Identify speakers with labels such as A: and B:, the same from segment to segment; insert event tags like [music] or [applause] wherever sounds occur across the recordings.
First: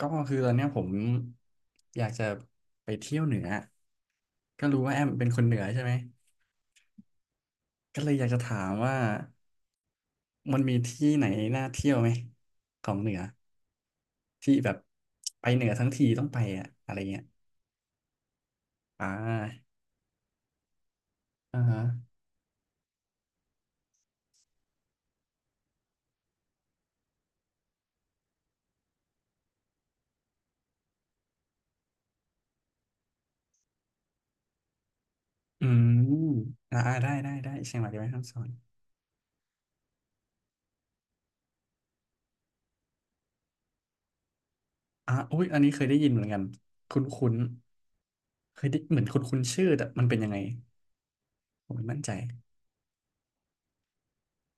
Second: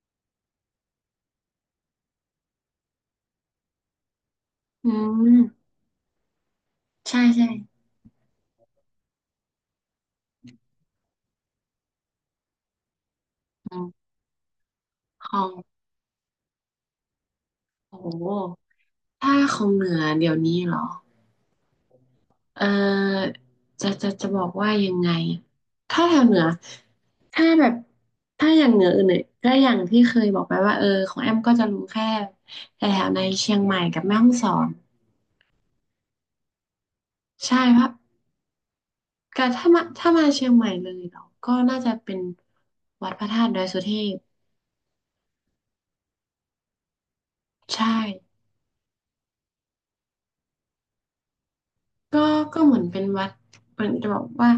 A: ก็คือตอนเนี้ยผมอยากจะไปเที่ยวเหนือก็รู้
B: อื
A: ว่าแอมเป็นคนเหนือ
B: ม
A: ใช่ไหม
B: ใช่ใช่
A: ก็เลยอยากจะถามว่ามันมีที่ไหนน่าเที่ยวไหมของเหนือ
B: อืม
A: ที่แบบ
B: ขอ
A: ไปเหนือ
B: ง
A: ทั้งทีต้องไปอะอะไรเงี้ย
B: โอ้โห
A: อ่า
B: ถ้าของเหนือเดี๋ยวนี้เหรอ
A: อ่าฮะ
B: เออจะบอกว่ายังไงถ้าแถวเหนือถ้าแบบถ้าอย่างเหนืออื่นเนี่ยก็อย่างที่เคยบอกไปว่าเออของแอมก็จะรู้แค่แถวในเชียงใหม่กับแม่ฮ่องสอน
A: อืมอ่าอ่าได้ได้ได้
B: ใช่
A: เชียง
B: เพ
A: ใหม่
B: ราะ
A: ได้ไหมคำสอน
B: ก็ถ้ามาเชียงใหม่เลยเหราก็น่าจะเป็นวัดพระธาตุดอยสุเทพ
A: อ่าอุ้ยอันนี้เคยได้ยินเหมือนกันคุ้นคุ้น
B: ใช่
A: เคยได้เหมือนคุ้นคุ้นชื่อแต่มันเป็นยังไงผมไม่มั่นใจ
B: ก็ก็เหมือนเป็นวัดเป็นจะบอกว่า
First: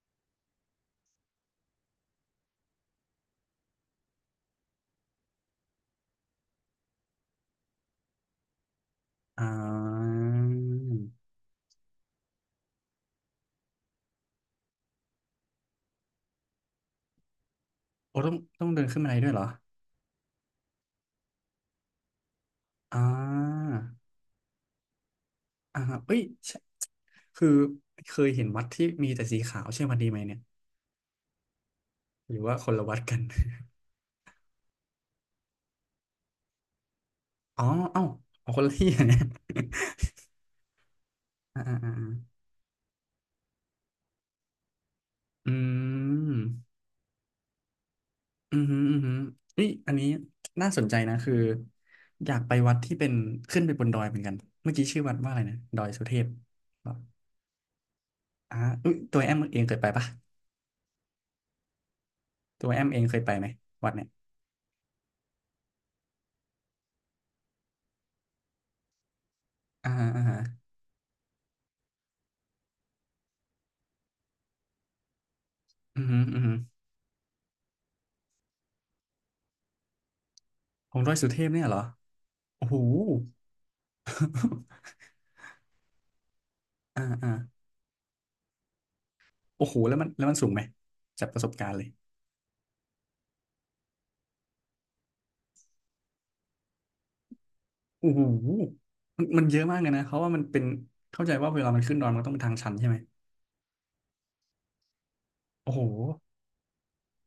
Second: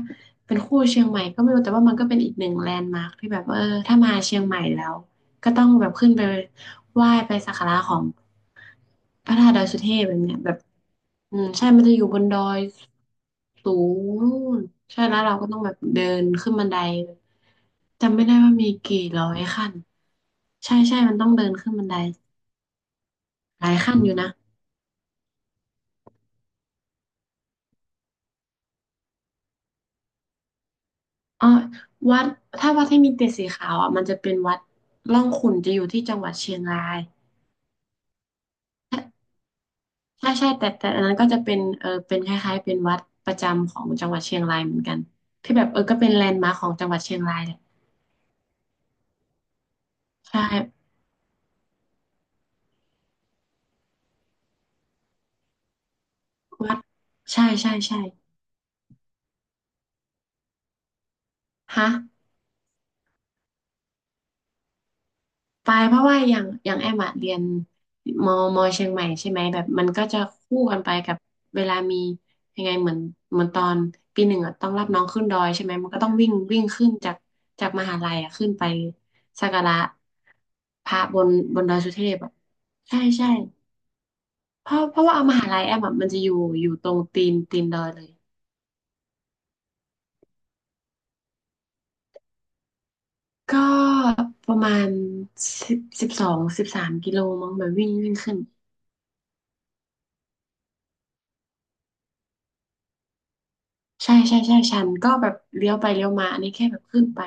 B: เป็นคู่เชียงใหม่ก็ไม่รู้แต่ว่ามันก็เป็นอีกหนึ่งแลนด์มาร์คที่แบบว่าเออถ้ามาเชียงใหม่แล้วก็ต้องแบบขึ้นไปไหว้ไปสักการะของพระ
A: อ่
B: ธาตุดอยสุเทพแบบ
A: า
B: เนี้ยแบบอืมใช่มันจะอยู่บนดอยสูงนู่นใช่แล้วเราก็ต้องแบบเดินขึ้นบันไดจำ
A: โอ้
B: ไม่
A: ต้อ
B: ได้
A: ง
B: ว่า
A: ต้อ
B: มี
A: งเดินขึ้
B: กี่
A: นบันได
B: ร้อ
A: ด้วยเห
B: ย
A: รอ
B: ขั้นใช่ใช่มันต้องเดินขึ้นบันได
A: อ่
B: หลา
A: า
B: ยขั้นอยู่นะ
A: อ่าฮะเอ้ยใช่คือเคยเห็นวัดที่มีแต่สีขาวใช่วันดนีไหมเนี่ย
B: อ๋อวัด
A: หรือว่าค
B: ถ้า
A: น
B: วั
A: ละ
B: ด
A: วัด
B: ที่มี
A: กัน
B: เต็ดสีขาวอ่ะมันจะเป็นวัดร่องขุ่นจะอยู่ที่จังหวัดเชียงราย
A: [laughs] อ๋อเอ้าอองคนละที่อะเนี่ย
B: ใช่ใช่แต่อันนั้นก็จะเป็
A: [laughs]
B: น
A: อ่าอ่า
B: เออ
A: อ่า
B: เป็นคล้ายๆเป็นวัดประจำของจังหวัดเชียงรายเหมือนกัน
A: อื
B: ที่แบบเออก็เป็นแล
A: ม
B: นด์มาร์คของจังหวัดเชียงรายแหละ
A: อืมอหืมออือหือเอ้ยอันนี้
B: ใช่
A: น่าสนใจนะคืออยากไปวัดที่เป็นขึ้นไปบนดอยเหมือนกันเมื่อกี้ชื่อวัดว่าอะไรนะดอยสุเทพ
B: วัด
A: เหรอ
B: ใช่ใช่ใช่
A: อ่าเอ้ยตัวแอมเองเคยไปปะ
B: ฮะ
A: ตัวแอมเองเคยไปไหมวัดเนี่ย
B: ไปเพราะว่าอย่างอย่างแอมอะเรียนมเชียงใหม่ใช่ไหมแบบมั
A: อ่า
B: นก็
A: ฮะ
B: จะ
A: อ่าฮะ
B: คู่กันไปกับเวลามียังไงเหมือนเหมือนตอนปีหนึ่งอะต้องรับน้องขึ้นดอยใช่ไหมมัน
A: อื
B: ก็
A: มอ
B: ต้อง
A: หืม
B: วิ่
A: อ
B: ง
A: อืมอหือ
B: วิ่งขึ้นจากจากมหาลัยอะขึ้นไปสักการะพ
A: ขอ
B: ระ
A: งดอย
B: บ
A: สุ
B: น
A: เทพ
B: บ
A: เนี่
B: น
A: ย
B: ด
A: เหร
B: อย
A: อ
B: สุเทพอะ
A: โอ้โห
B: ใช่ใช่เพราะ
A: [laughs]
B: เพราะว่าเอามหาลัยแอมอะมันจะอยู่อยู่ตรง
A: อ่า
B: ตี
A: อ่า
B: นตีนดอยเลย
A: โอ้โหแล้วมันสูงไหมจากประสบการณ์เลย
B: ก็ประมาณ10 12 13 กิโลมั้งแบบวิ่ง
A: โอ้
B: วิ่ง
A: โห
B: ขึ้น
A: มันเยอะมากเลยนะเพราะว่ามันเป็นเข้าใจว่าเวลามันขึ้นดอยมันต้องเป็นทางชันใช่ไหม
B: ใช่ใช่ใช่ชันก็แบบเลี้
A: โอ้
B: ยว
A: โห
B: ไปเลี้ยวมาอันนี้แค่แบบขึ้นไป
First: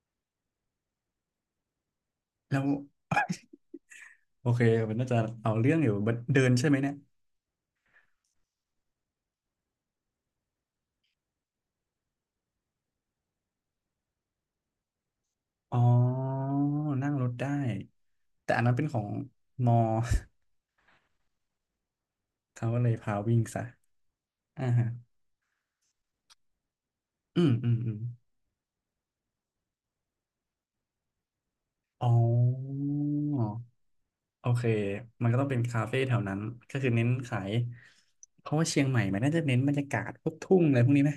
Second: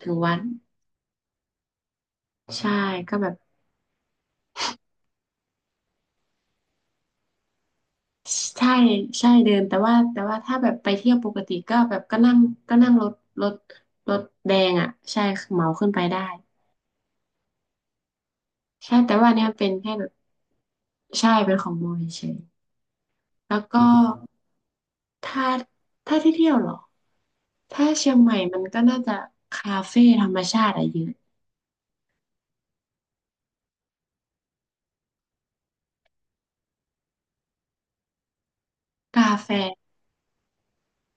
B: ถึงวัด
A: แล้ว
B: ใช่ก็แบบ
A: [laughs] โอเคมันน่าจะเอาเรื่องอยู่บัดเดินใช่ไหมเนี่ย
B: ใช่ใช่เดินแต่ว่าถ้าแบบไปเที่ยวปกติก็แบบก็นั่งก็นั่งรถรถรถแดงอ่ะใช่เหมา
A: อ๋อ
B: ขึ้นไปได้
A: นั่งรถได้แต่อันนั้นเป็น
B: ใช่
A: ของ
B: แต่ว่าเนี่ยเป็
A: ม
B: น
A: อ
B: แค่แบบ
A: [laughs]
B: ใช่เป็นของมอญเฉย
A: เขาก็เลยพาวิ่ง
B: แล้
A: ซะ
B: วก็
A: อ่าฮะ
B: ถ้าถ้าที่เที่ยวเหรอ
A: อืมอืม
B: ถ้า
A: อืม
B: เชียงใหม่มันก็น่าจะคาเฟ่ธรรมชาติอะเยอะ
A: อ๋อ โอเคมันก็ต้องเป็นคาเฟ่แถวนั้นก็คือเน้นขายเพราะว่าเชียงใหม่มัน
B: กา
A: น่าจะ
B: แฟ
A: เน้นบรรยากาศพวกทุ่งอะไรพวกนี้ไหม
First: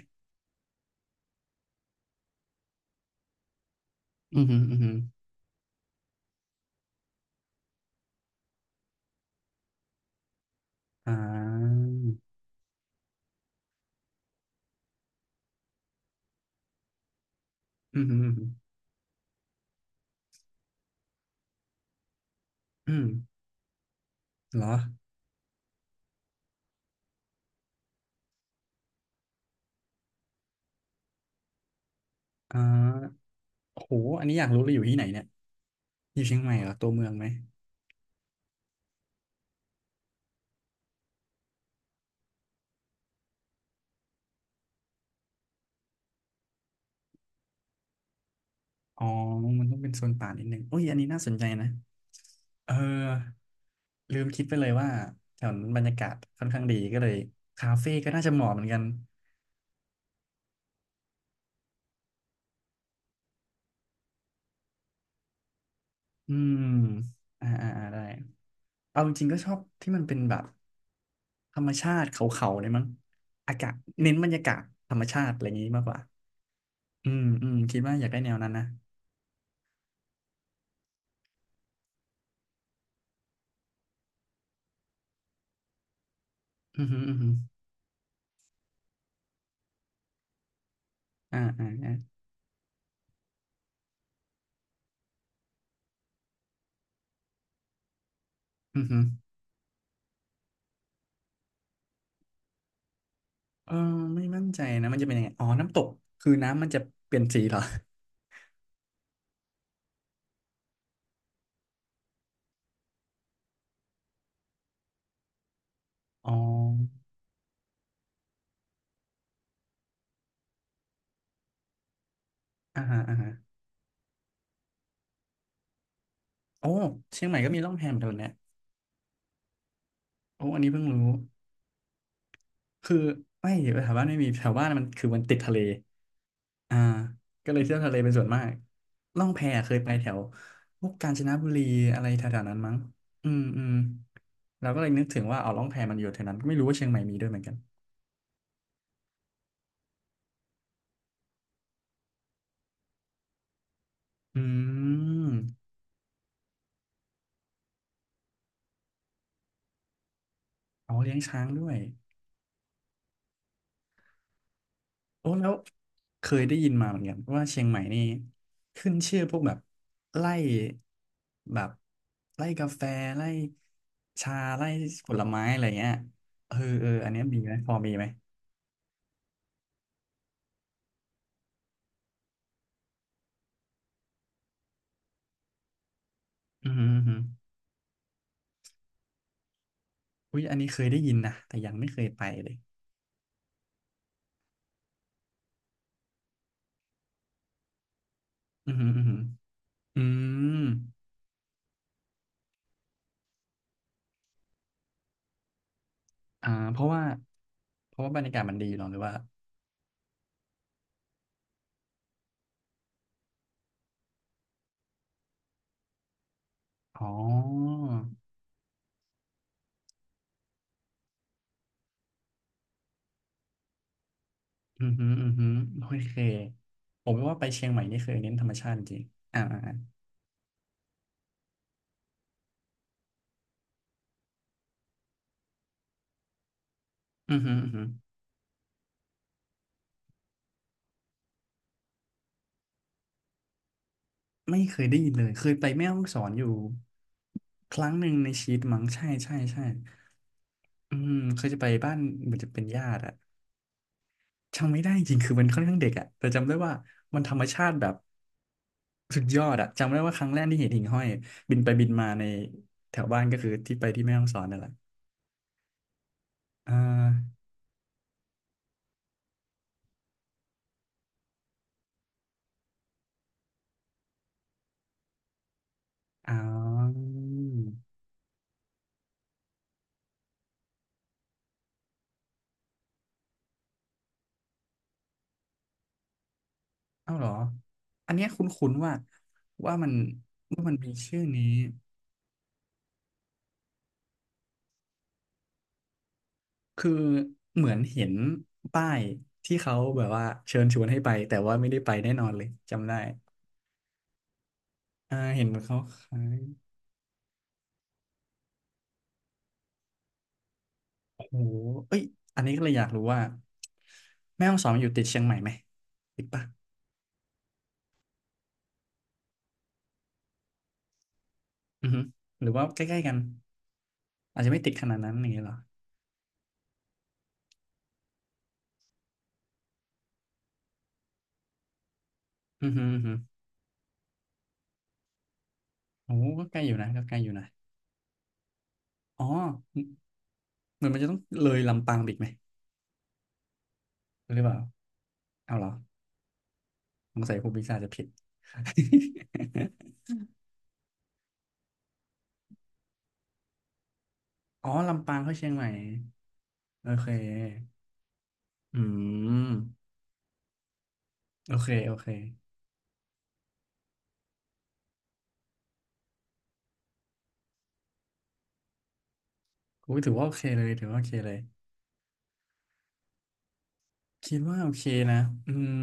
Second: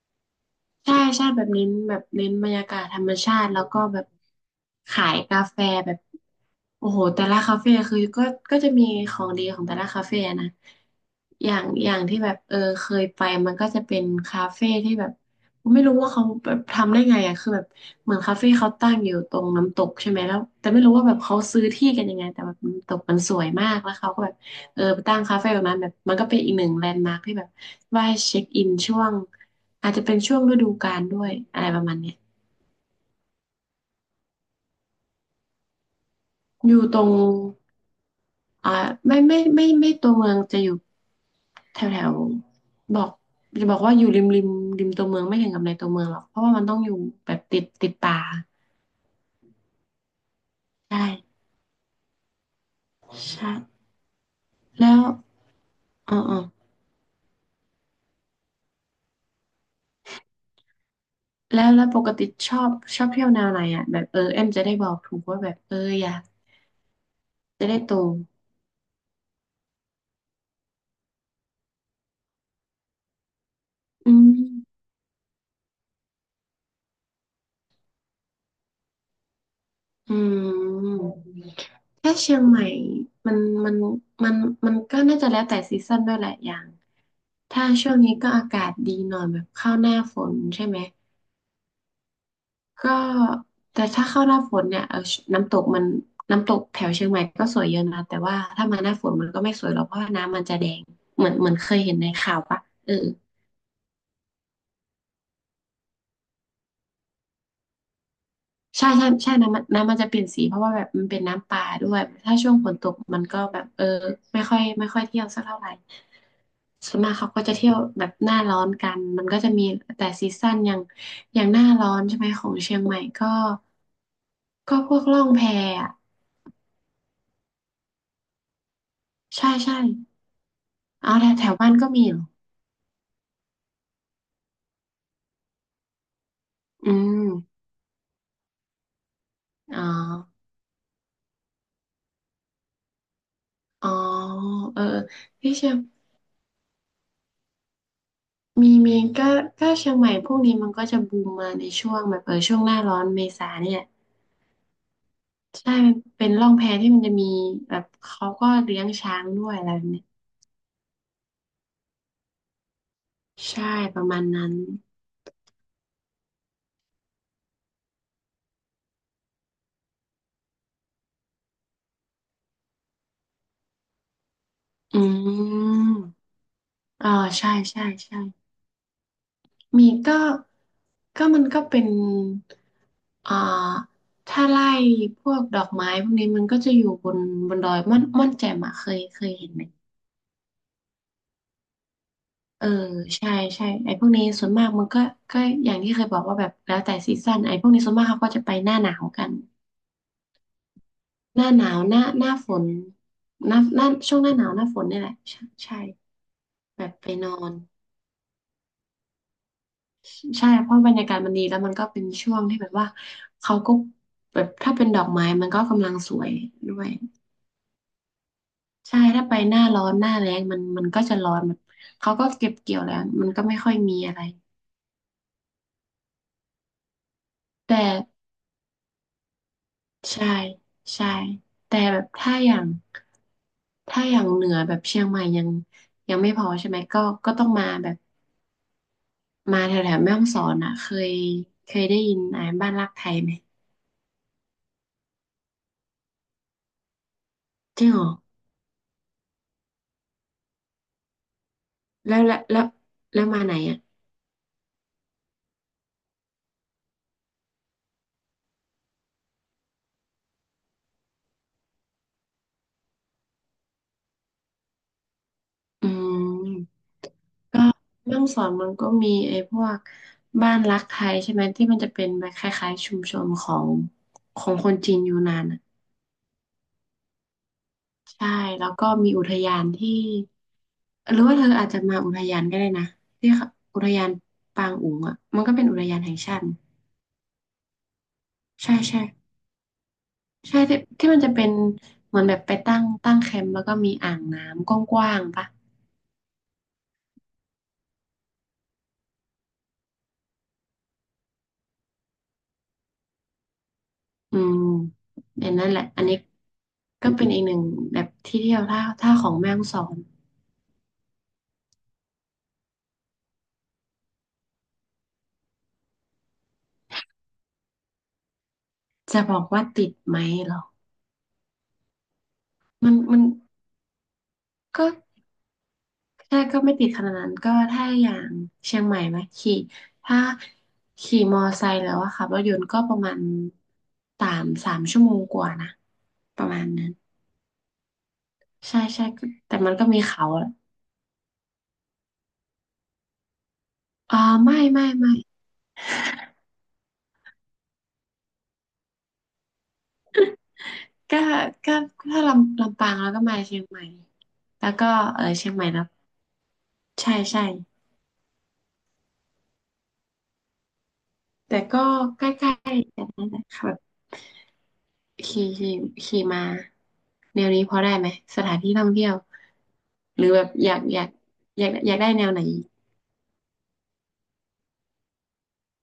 B: ใช่ใช่แบบเน้นแบบเน้นบรรยากาศธรรมชาติแล้วก็แบบ
A: อืมอหืมออือหือ
B: ขายกาแฟแบบโอ้โหแต่ละคาเฟ่คือก็ก็จะมีของดีของแต่ละคาเฟ่นะ
A: อ่
B: อย่าง
A: า
B: อย่างที่แบบเออเคยไปมันก็จะเป็นคาเฟ่ที่แบบไม่รู้ว่าเขาแบบทำได้ไงอ่ะคือแบบ
A: อืม
B: เห
A: อ
B: มื
A: หื
B: อน
A: ม
B: คาเฟ่เขาตั้งอยู่ตรงน้ำตกใช่ไหมแล้วแต่ไม่รู้ว่าแบบเขาซื้อที่กันยังไงแต่แบบน้ำ
A: อ
B: ต
A: อื
B: ก
A: ม
B: มันสวยมากแล้วเขาก็แบบ
A: เหรอ
B: เออไปตั้งคาเฟ่ตรงนั้นแบบมันก็เป็นอีกหนึ่งแลนด์มาร์คที่แบบ ว่าให้เช็คอินช่วงอาจจะเป็นช่วงฤดูกาลด้วยอะไรประมาณเนี้ย
A: อ่าโหอันนี้อยากรู้เลยอยู่ที่ไหนเนี่ยอยู่เชียงใหม่เหร
B: อ
A: อ
B: ยู่
A: ตัว
B: ตร
A: เมือ
B: ง
A: งไหม
B: อ่าไม่ตัวเมืองจะอยู่แถวแถวบอกจะบอกว่าอยู่ริมริมริมตัวเมืองไม่ถึงกับในตัวเมืองหรอกเพราะว่ามันต้องอยู่แบบติดป่า
A: อ๋อมันต้องเป็นโซนป่านิดนึงโอ้ยอัน
B: ใช่
A: นี้น่าสนใจนะเออ
B: ใช่
A: ลืมคิดไปเลยว่า
B: แล้ว
A: แถวนั้นบรรยากา
B: อ๋
A: ศ
B: ออ๋อ
A: ค่อนข้างดีก็เลยคาเฟ่ก็น่าจะเหมาะเหมือนกัน
B: แล้วปกติชอบชอบเที่ยวแนวไหนอ่ะแบบเออเอ็มจะได้บอกถูกว่าแบบเอออยาก
A: อืมอ่า
B: จะ
A: อ่า
B: ได้
A: อ่า
B: ตร
A: ได้
B: ง
A: เอาจริงๆก็ชอบที่มันเป็นแบบธรรมชาติเขาๆเลยมั้งอากาศ
B: อื
A: เน้นบรรยากาศ
B: ม
A: ธรรมชาติอะไรอย่างนี้มากกว่าอืมอืมคิดว่าอยากได้แนวนั้นนะ
B: อืม แค่เชียงใหม่มันมันมันมันก็น่าจะแล้วแต่ซีซั่นด้วยแหละอย่าง
A: อือฮึอือฮึ
B: ถ้าช่วงนี้ก็อากาศดีหน่อยแบบเข้าหน้าฝนใช่ไหม
A: อ่าอ่าอ่า
B: ก็แต่ถ้าเข้าหน้าฝนเนี่ยเออน้ำตกมันน้ำตกแถวเชียงใหม่ก็สวยเยอะนะแต่ว่าถ้ามา
A: อือ
B: หน้า
A: ฮึ
B: ฝนมันก็ไม่สวยหรอกเพราะว่าน้ำมันจะแดงเหมือนเหมือนเคยเห็นในข่าวปะเออ
A: เออไม่มั่นใจนะมันจะเป็นยังไงอ๋อน้ำตกคือน้ำมันจะเปลี่ยนสีเหรอ
B: ใช่ใช่ใช่น้ำมันจะเปลี่ยนสีเพราะว่าแบบมันเป็นน้ำปลาด้วยถ้าช่วงฝนตกมันก็แบบเออไม่ค่อยเที่ยวสักเท่าไหร่
A: อ๋อ
B: ส่วนมากเขาก็จะเที่ยวแบบหน้าร้อนกัน มันก็จะมีแต่ซีซั่นอย่างอย่างหน้าร้อนใช่ไหมของเชีย
A: อ่า
B: งให
A: ฮะ
B: ม่
A: อ่า
B: ก็
A: ฮะ
B: ก็พวกล่องแพอะ
A: โอ้เชียงใหม่ก็มีร่องแพเหมือนกันเนี่ย
B: ใช่ใช่
A: โอ้อันนี้เพิ่งรู้
B: เอาแถวแถวบ้านก็มีเหรอ
A: คือไม่แถวบ้านไม่มีแถวบ้านมันคือมันติดทะเล อ่า
B: อืม
A: ก็เลยเที่ยวทะเลเป็นส่วนมากล่องแพเคย
B: อ๋อ
A: ไปแถวพวกกาญจนบุรีอะไรแถวๆนั้นมั้งอืมอืม
B: อ๋อ
A: เรา
B: เอ
A: ก็
B: อ
A: เลยนึกถึงว่า
B: ที่
A: เอาล่อง
B: เชีย
A: แพ
B: ง
A: มันอยู่แถวนั้นไม่รู้ว่าเชียงใหม่มีด้วยเหมือนกัน
B: มีมีก็ก็เชียงใหม่พวกนี้มันก็จะบูมมาในช่วงแบบเออช่วงหน้าร้อนเมษาเนี่ย
A: อืม
B: ใช่มันเป็นล่องแพที่มันจะมีแบบเขาก็เลี้ยงช้างด้วยอะไรแบบเนี้ย
A: เอาเลี้ยงช้างด้วย
B: ใช่ประมาณนั้น
A: โอ้แล้วเคยได้ยินมาเหมือนกันว่าเชียงใหม่นี่ขึ้นชื่อพวกแบบไล่แบบไล่กาแฟไล่ชาไล่
B: อื
A: ผลไม้อะไรเงี้ย
B: ม
A: เออเอออั
B: อ่า
A: นเนี้ยมีไห
B: ใช่
A: มพอ
B: ใช่
A: มีไหม
B: ใช่ มีก็มันก็เป็นอ่าถ้าไล่พวกดอกไม้พวกนี้มันก็
A: อื
B: จะอยู่บน
A: ม
B: บนดอยม่อนม่อนแจ่มอะเคยเห็นไหม
A: อุ้ยอันนี้เคยได้ยินนะแต่ยังไม่เคยไปเลย
B: เออใช่ใช่ไอ้พวกนี้ส่วนมากมันก็อย่างที่เคยบอกว่าแบบแล้วแต่ซีซั่นไอ้พวกนี้ส่วนมากเขาก็จะไปห
A: อือ
B: น้า
A: หื
B: ห
A: อ
B: นา
A: อื
B: ว
A: อหือ
B: กัน
A: อืม
B: หน้าหนาวหน้าฝนหน้าช่วงหน้าหนาวหน้าฝนนี่แหละใช่ใช่
A: อ่าเพ
B: แบ
A: ราะ
B: บ
A: ว่า
B: ไปนอน
A: บรรยากาศมันดีเนาะหรือว่า
B: ใช่เพราะบรรยากาศมันดีแล้วมันก็เป็นช่วงที่แบบว่าเขาก็แบบถ้าเป็นดอกไม้มันก็กำลังสวยด้วย
A: อ๋อ
B: ใช่ถ้าไปหน้าร้อนหน้าแล้งมันก็จะร้อนแบบเขาก็เก็บเกี่ยวแล้วมันก็ไม่ค่อยมีอะไร
A: อือหืออือหือโอเคผมว่าไปเชียง
B: แต่
A: ใหม่นี่เคยเน้นธรรมชาติจริงๆอ่าอ่า
B: ใช่ใช่แต่แบบถ้าอย่างเหนือแบบเชียงใหม่ยังไม่พอใช่ไหมก็ก็
A: อือ
B: ต้อง
A: หือ
B: มา
A: อือหือ
B: แบบมาแถวแถวแม่ฮ่องสอนอ่ะเคยเคยได้ยินอ่านบ้านรักไทยไหม
A: ไม่เคยได้ยินเลยเคยไปแม่ฮ่องสอนอยู่ค
B: จริง
A: รั้ง
B: เหร
A: ห
B: อ
A: นึ่งในชีวิตมั้งใช่ใช่ใช่อืมเคยจะไปบ้าน
B: แล้ว
A: เหมือนจะเป็นญาติอะ
B: แล้วมาไหนอ่ะ
A: จำไม่ได้จริงๆคือมันค่อนข้างเด็กอะแต่จำได้ว่ามันธรรมชาติแบบสุดยอดอะจำได้ว่าครั้งแรกที่เห็นหิ่งห้อยบินไปบินมาในแถวบ้านก็คือที่ไปที่แม่ฮ่องสอนนั่นแหละ
B: อื
A: อ่
B: ม
A: า
B: ก็เรื่องสอนมันก็มีไอ้พวกบ้านรักไทยใช่ไหมที่มันจะเป็นแบบคล้ายๆชุมชนของคนจีนยูนานอ่ะ
A: อ๋อ
B: ใช่แล้วก็มีอุทยานที่หรือว่าเธออาจจะมาอุทยานก็ได้นะที่เขาอุทยานปางอุ๋งอ่ะมันก็เป็นอุทยานแห่งชาติ
A: เอ้าเหรออันเนี้ยคุ้
B: ใช่
A: นๆว่า
B: ใช่
A: ว่ามัน
B: ใช่
A: ว่ามัน
B: ที่
A: มี
B: ที่
A: ชื่
B: มัน
A: อ
B: จะ
A: นี้
B: เป็นเหมือนแบบไปตั้งแคมป์แล้วก็มีอ่างน้ำกว้างๆปะ
A: คือเหมือนเห็นป้ายที่เขาแบบว่าเชิญชวนให้ไปแต่ว่าไม่ได้ไปแน่นอนเลยจำได้
B: อืม
A: อ่าเห็น
B: เนี่ยนั่นแห
A: เขา
B: ละอัน
A: ขา
B: นี้
A: ย
B: ก็เป็นอีกหนึ่งแบบที่เที่ยวถ้าของแม่ฮ่องสอน
A: โอ้โหเอ้ยอันนี้ก็เลยอยากรู้ว่าแม่ฮ่องสอนอยู่ติดเชียงใหม่ไหมติดปะ
B: จะบอกว่าติดไหมเหรอ
A: อือฮึหรือว่าใก
B: มัน
A: ล้ๆกัน
B: มัน
A: อาจจะไม่ติดข
B: ก็
A: นาดนั้นอย่างเงี้ยเหรอ
B: แค่ก็ไม่ติดขนาดนั้นก็ถ้าอย่างเชียงใหม่ไหมขี่ถ้าขี่มอไซค์แล้วอะค่ะรถยน
A: อื
B: ต์
A: อ
B: ก็
A: ฮึ
B: ป
A: อื
B: ระ
A: อฮึ
B: มาณสามสามชั่วโมงกว่านะ
A: โอ้
B: ป
A: ก็
B: ระ
A: ใกล้
B: มาณ
A: อยู่นะ
B: นั้น
A: ก็ใกล้อยู่นะ
B: ใช่ใช่
A: อ๋
B: ก็แต่มันก็
A: อ
B: มีเขาอะ
A: เหมือนมันจะต้องเลยลำปางไปอีกไหม
B: อ่า
A: หรือเปล่า
B: ไม่ไม่
A: เอาเหรอสงสัยครูปีชาจจะผิด [laughs]
B: ก็ก็ถ้าลำปางแล้วก็มาเชียงใหม่แล้
A: อ๋อ
B: วก็
A: ลำปาง
B: เออ
A: เข้าเชี
B: เชี
A: ย
B: ย
A: ง
B: ง
A: ให
B: ใหม่
A: ม่
B: แล้ว
A: โอเค
B: ใช่ใช่
A: อืมโอ
B: แต่
A: เค
B: ก็
A: โอเค
B: ใกล้ๆกันนั่นแหละค่ะ ขี่ขี่ขี่มาแนวนี้พอได้ไหมสถานที่ท่องเที่ยว
A: กูถือ
B: ห
A: ว่า
B: รือ
A: โอ
B: แบ
A: เค
B: บ
A: เลยถือว่าโอเคเลย
B: อยากได้แนวไหน
A: คิดว่าโอเคนะอืม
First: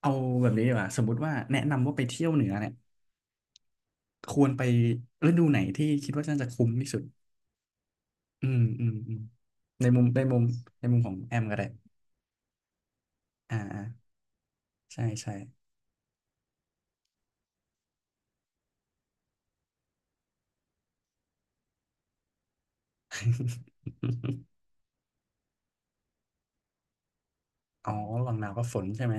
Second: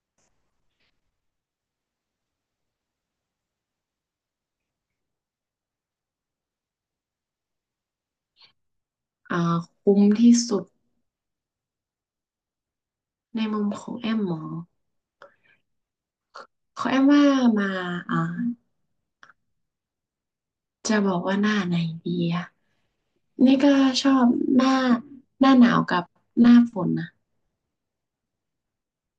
A: เอาแบบนี้ดีกว่าสมมติว่าแนะนำว่าไปเที่ยวเหนือเนี่ยควรไปฤดูไหนที่คิดว่าน่าจะคุ้มที่สุดอืมอืมอืม
B: อ่า
A: ใน
B: คุ้
A: มุ
B: ม
A: มใน
B: ที่
A: มุม
B: สุด
A: ในมุมของแอมก็ได้
B: ใน
A: อ่า
B: มุม
A: อ่า
B: ของแอมหมอ
A: ใช่ใช่
B: ของแอมว่ามาอ่าจะบอกว่าหน้าไหนดีอะนี่ก็ชอบ
A: [laughs]
B: หน้าหน้าหนาวกับหน้าฝนนะ
A: อ๋อระหว่างหนาวกับฝนใช่ไหม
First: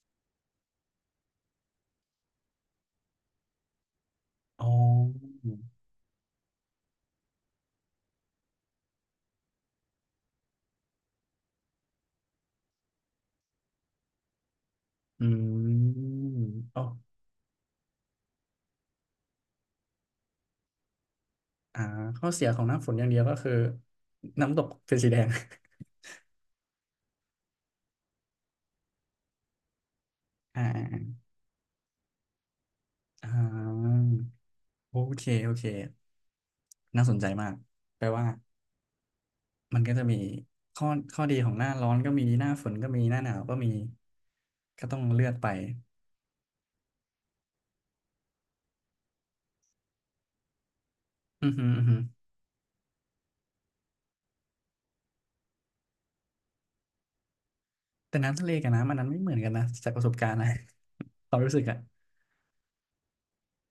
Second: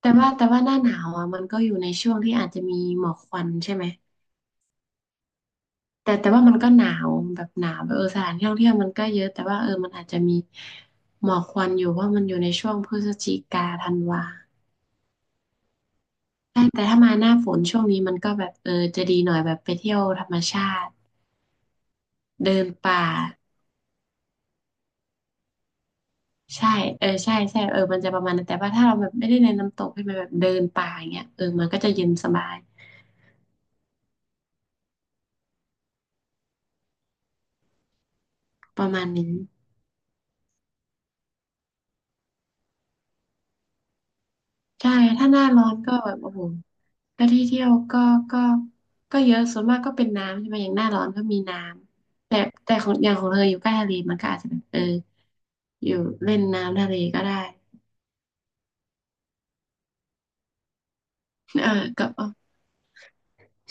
B: แต่ว่าหน้าหนาวอ่ะมันก็อยู่ในช่วงที่อาจจะมีหมอกควันใช่ไหม
A: อ๋อ
B: แต่ว่ามันก็หนาวแบบหนาวแบบสถานที่ท่องเที่ยวมันก็เยอะแต่ว่ามันอาจจะมีหมอกควันอยู่ว่ามันอยู่ในช่วงพฤศจิกาธันวา
A: อืม
B: ใช่
A: อ๋อ
B: แต่ถ้ามาหน้าฝนช่วงนี้มันก็แบบจะดีหน่อยแบบไปเที่ยวธรรมชาติ
A: อ่าข้อเสีย
B: เดิ
A: ของ
B: น
A: หน้าฝน
B: ป่า
A: อย่างเดียวก็คือน้ำตกเป็นสีแดง [laughs]
B: ใช่เออใช่ใช่มันจะประมาณนั้นแต่ว่าถ้าเราแบบไม่ได้ในน้ำตกใช่ไหมแบบเดิ
A: อ
B: นป่าอ
A: ่า
B: ย่างเงี้ยมันก็จะเย็นสบาย
A: อ่าอ่าอ่าโอเคโอเคน่าสนใจมากแปลว่า
B: ประมาณนี้
A: มันก็จะมีข้อข้อดีของหน้าร้อนก็มีหน้าฝนก็มีหน้าหนาวก็มีก็
B: ใช่
A: ต้องเลื
B: ถ้า
A: อก
B: หน้า
A: ไป
B: ร้อนก็แบบโอ้โหแล้วที่เที่ยวก็ก็เยอะส่วนมากก็เป็นน้ำใช่ไหมอย่างหน้าร้อนก็มี
A: อือ
B: น้
A: หืออือหือ
B: ำแต่ของอย่างของเธออยู่ใกล้ทะเลมันก็อาจจะแบบอยู่เล่นน้ำทะเลก็ได้
A: แต่น้ำทะเลกับน้ำอันนั้นไม่เหมือนกันนะจากประสบการณ์นะ [laughs] ความรู้สึ
B: [laughs]
A: ก
B: เออ
A: อะ
B: กับออ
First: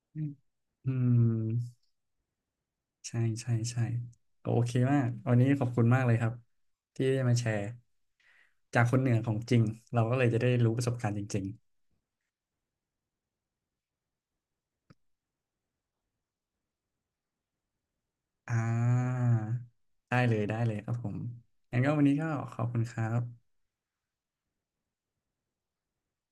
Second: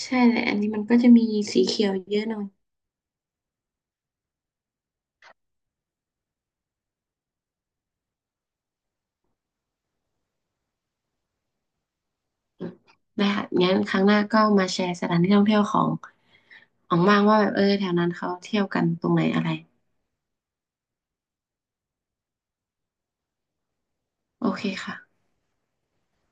B: ใช่
A: อืม
B: แหละอันนี้มัน
A: อื
B: ก็จะมีสี
A: ม
B: เขียวเยอะหน่อย
A: ใช่ใช่ใช่ก็โอเคมากวันนี้ขอบคุณมากเลยครับที่ได้มาแชร์จากคนเหนือของจริงเราก็เลยจะได้รู้ประสบการณ์จริง
B: ได้ค่ะงั้นครั้งหน้าก็มาแชร์สถานที่ท่องเที่ยวของของบ้างว่าแบบแถวนั้นเขา
A: ๆอ่า
B: เที่ยวกันตรงไหนอะไร
A: ได้เลยได้เลยครับผมงั้นก็วันนี้ก็ขอบคุณครับ
B: โอเคค่ะ